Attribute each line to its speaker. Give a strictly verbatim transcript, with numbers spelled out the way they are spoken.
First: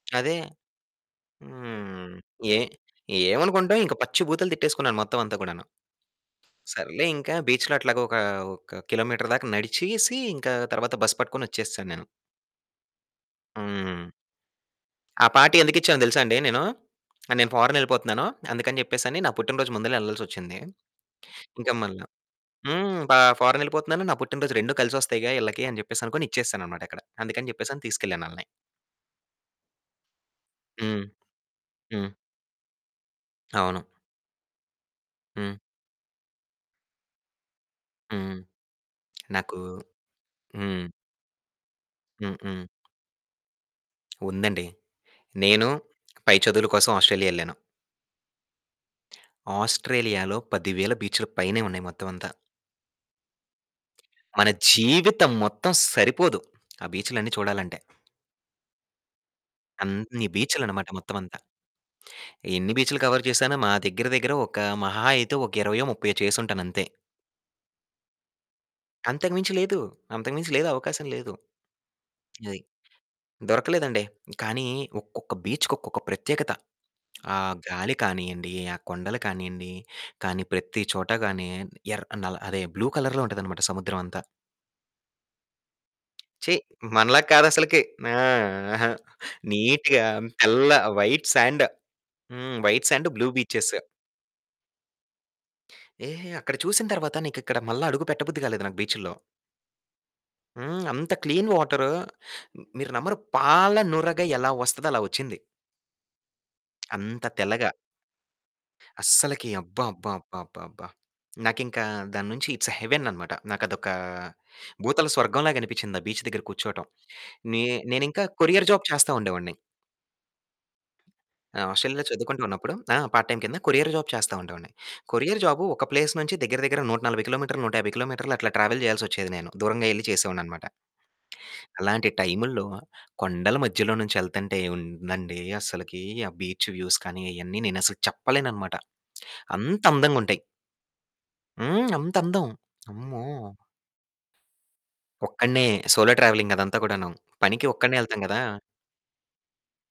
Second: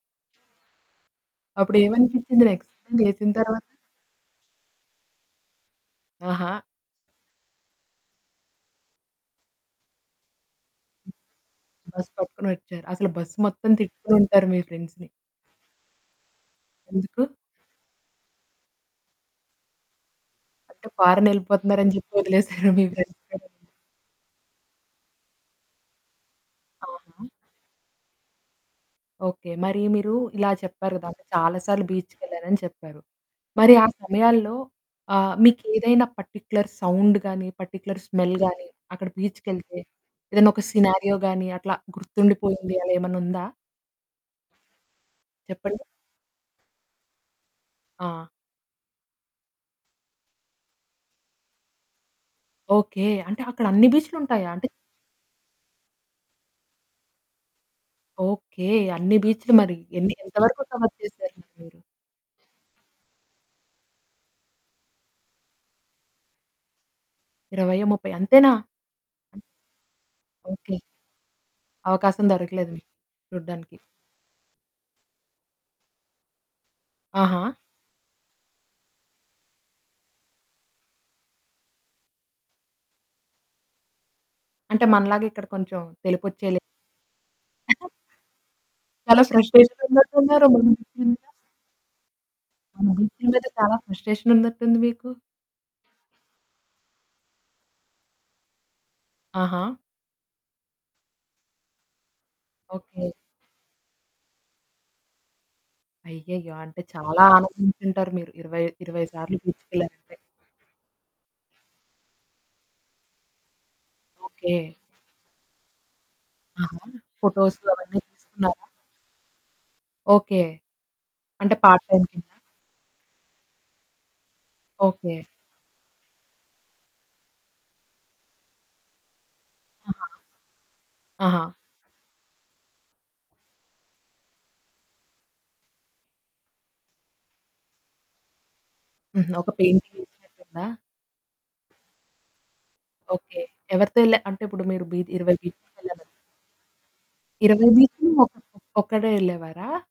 Speaker 1: అదే. హ్మ్.
Speaker 2: అప్పుడేమనిపిచ్చింది
Speaker 1: ఏ
Speaker 2: నెక్స్ట్ దేసిన తర్వాత.
Speaker 1: ఏమనుకుంటాం ఇంక పచ్చి బూతులు తిట్టేసుకున్నాను మొత్తం అంతా కూడాను.
Speaker 2: ఆహా!
Speaker 1: సర్లే ఇంకా బీచ్‌లో అట్లాగా ఒక, ఒక కిలోమీటర్ దాక నడిచేసి ఇంకా తర్వాత బస్ పట్టుకొని వచ్చేసాను నేను.
Speaker 2: బస్ పట్టుకొనొచ్చారు. అసలు బస్ మొత్తం
Speaker 1: హ్మ్.
Speaker 2: తిట్టుకొని ఉంటారు మీ ఫ్రెండ్స్‌ని.
Speaker 1: ఆ పార్టీ ఎందుకు ఇచ్చానో తెలుసా అండి నేను,
Speaker 2: ఎందుకు?
Speaker 1: ఆహ్, నేను ఫోరెన్ ఎళ్ళిపోతున్నాను అందుకని చెప్పేసి అని నా పుట్టినరోజు ముందలే ఎళ్ళాల్సొచ్చింది.
Speaker 2: అంటే
Speaker 1: ఇంక
Speaker 2: ఫోరెనెళ్ళిపోతున్నారు అని
Speaker 1: మల్ల
Speaker 2: చెప్పి వదిలేసారా, మీ
Speaker 1: హ్మ్. బ
Speaker 2: ఫ్రెండ్స్‌ మిరు?
Speaker 1: ఫోరెన్ ఎళ్ళిపోతున్నాను, నా పుట్టినరోజు రెండు కలిసి వస్తాయిగా ఈళ్ళకి అని చెప్పేసి అనుకోని ఇచ్చేసాననమాట ఇక్కడ.
Speaker 2: అవునా!
Speaker 1: అందుకని చెప్పేసని తీసుకెళ్ళాను ఆళ్ళని.
Speaker 2: ఓకె. మరి మీరు ఇలా చెప్పారు
Speaker 1: హ్మ్.
Speaker 2: కదా! అంటే చాలా సార్లు
Speaker 1: హ్మ్.
Speaker 2: బీచ్‌కెళ్ళానని చెప్పారు. మరి
Speaker 1: అవును.
Speaker 2: ఆ సమయాల్లో ఆహ్,
Speaker 1: హ్మ్.
Speaker 2: మీకేదైనా పర్టిక్యులర్ సౌండ్ గాని, పర్టిక్యులర్ స్మెల్
Speaker 1: హ్మ్.
Speaker 2: గాని అక్కడ
Speaker 1: నాకు
Speaker 2: బీచ్‌కెళ్తే ఏదైనా ఒక
Speaker 1: హ్మ్.
Speaker 2: సినారియో గాని అట్లా
Speaker 1: హ్మ్, హ్మ్.
Speaker 2: గుర్తుండిపోయింది అలా ఏమైనా ఉందా?
Speaker 1: ఉందండి. నేను
Speaker 2: చెప్పండి.
Speaker 1: పై చదువుల కోసం ఆస్ట్రేలియా ఎళ్ళాను.
Speaker 2: ఆ!
Speaker 1: ఆస్ట్రేలియాలో పదివేల బీచ్ల పైనే ఉన్నాయి మొత్తమంతా.
Speaker 2: ఓకె. అంటే అక్కడ అన్ని బీచ్లు
Speaker 1: మన
Speaker 2: ఉంటాయా? అంటే
Speaker 1: జీవితం మొత్తం సరిపోదు ఆ బీచ్లన్నీ చూడాలంటే.
Speaker 2: ఓకె. అన్ని బీచ్లు మరి. ఎన్ని
Speaker 1: అన్ని
Speaker 2: ఎంత వరకు
Speaker 1: బీచుల్లనమాట
Speaker 2: కవర్ చేసారు
Speaker 1: మొత్తమంత.
Speaker 2: మరి మీరు?
Speaker 1: ఎన్ని బీచులు కవర్ చేశాను మా దగ్గర దగ్గర ఒక మహా అయితే ఒక ఇరవైయో, ముప్పైయో చేసి ఉంటానంతే.
Speaker 2: ఇరవైయో, ముప్పైయో అంతేనా?
Speaker 1: అంతకు మించి లేదు. అంతకు మించి లేదు
Speaker 2: ఓకె.
Speaker 1: అవకాశం లేదు.
Speaker 2: అవకాశం
Speaker 1: ఏయ్!
Speaker 2: దొరకలేదు మీకు చూడ్డానికి.
Speaker 1: దొరకలేదండి కానీ ఒక్కొక్క బీచ్‌కి ఒక్కొక్క ప్రత్యేకత. ఆ
Speaker 2: ఆహా!
Speaker 1: గాలి కానియండి, ఆ కొండలు కానియండి, కానీ ప్రతి చోట గాని ఎర్ అ అదే బ్లూ కలర్‌లో ఉంటదనమాట సముద్రమంతా.
Speaker 2: అంటే మనలాగా ఇక్కడ కొంచెం
Speaker 1: ఛీ!
Speaker 2: తెలుపుచ్చేలే
Speaker 1: మనలాగా కాదసలకి ఆ! అహా!
Speaker 2: చాలా ఫ్రస్ట్రేషన్‌లో
Speaker 1: నీట్‌గా
Speaker 2: ఉన్నట్టున్నారు. మన
Speaker 1: తెల్ల,
Speaker 2: బీచ్ల మీదా.
Speaker 1: White sand. హ్మ్.
Speaker 2: మన
Speaker 1: వైట్స్ సాండ్
Speaker 2: బీచుల
Speaker 1: బ్లూ
Speaker 2: మీద
Speaker 1: బీచెస్.
Speaker 2: చాలా ఫ్రస్ట్రేషన్ ఉన్నట్టుంది మీకు?
Speaker 1: ఏహే! అక్కడ చూసిన తర్వాత నీకు ఇక్కడ మళ్ళా అడుగు పెట్ట బుద్ధి కాలేదు నాకు బీచుల్లో.
Speaker 2: ఆహా!
Speaker 1: హ్మ్. అంత క్లీన్ వాటరు. మీరు
Speaker 2: ఓకె.
Speaker 1: నమ్మరు పాల నురగ ఎలా వస్తదో, అలా వచ్చింది.
Speaker 2: అయ్యయ్యో! అంటే చాలా
Speaker 1: అంత తెల్లగా
Speaker 2: ఆనందించి ఉంటారు. మీరు ఇరవై ఇరవై సార్లు
Speaker 1: అస్సలకి అబ్బా! అబ్బా!
Speaker 2: బీచ్‌కెళ్ళారంటే.
Speaker 1: అబ్బా! అబ్బా! అబ్బా! నాకింక దాన్నుంచి ఐట్స్ ఏ హెవెన్ అనమాట. నాకదొక
Speaker 2: ఓకె.
Speaker 1: భూతల స్వర్గం లాగా అనిపిచ్చింది, ఆ బీచ్ దగ్గర
Speaker 2: ఆహా!
Speaker 1: కూర్చోవటం.
Speaker 2: ఫోటోసు
Speaker 1: నేన్
Speaker 2: అవన్నీ
Speaker 1: నేనింక
Speaker 2: తీసుకున్నారా?
Speaker 1: కొరియర్ జాబ్ చేస్తా ఉండేవాడిని.
Speaker 2: ఓకె. అంటే పార్ట్
Speaker 1: ఆస్ట్రేలియాలో
Speaker 2: టైమ్ కింద.
Speaker 1: చదువుకుంటూ ఉన్నప్పుడు, ఆ! పార్ట్ టైమ్ కింద కొరియర్ జాబ్ చేస్తా ఉండేవాడిని.
Speaker 2: ఓకె.
Speaker 1: కొరియర్ జాబు ఒక ప్లేస్ నుంచి దగ్గర దగ్గర నూట నలబై కిలోమీటర్లు, నూట యాబై కిలోమీటర్లు అట్లా ట్రావెల్ చేయాల్సి వచ్చేది నేను. దూరంగా
Speaker 2: ఆహా!
Speaker 1: ఎళ్లి చేసేవాడిననమాట.
Speaker 2: ఆహా!
Speaker 1: అలాంటి టైముల్లో కొండల మధ్యలో నుంచి ఎళ్తుంటే ఏముందండి అసలకి ఆ బీచ్ వ్యూస్ కానీ అయన్నీ నేనసలు చెప్పలేననమాట.
Speaker 2: హుహు. ఒక
Speaker 1: అంత అందంగుంటాయి.
Speaker 2: పెయింటింగేసినట్టుందా?
Speaker 1: హ్మ్. అంత అందం అమ్మో!
Speaker 2: ఓకె. ఎవరితో ఎళ్ళా అంటే ఇప్పుడు మీరు బి ఇరవై
Speaker 1: ఒక్కడినే
Speaker 2: బీచ్లుకెళ్లానన్
Speaker 1: సోలో ట్రావెలింగ్ అదంతా కూడాను పనికి
Speaker 2: ఇరవై
Speaker 1: ఒక్కడినే
Speaker 2: బీచ్లు
Speaker 1: ఎళ్తాం కదా!
Speaker 2: ఒకడే ఒక్కడే ఎళ్ళేవారా?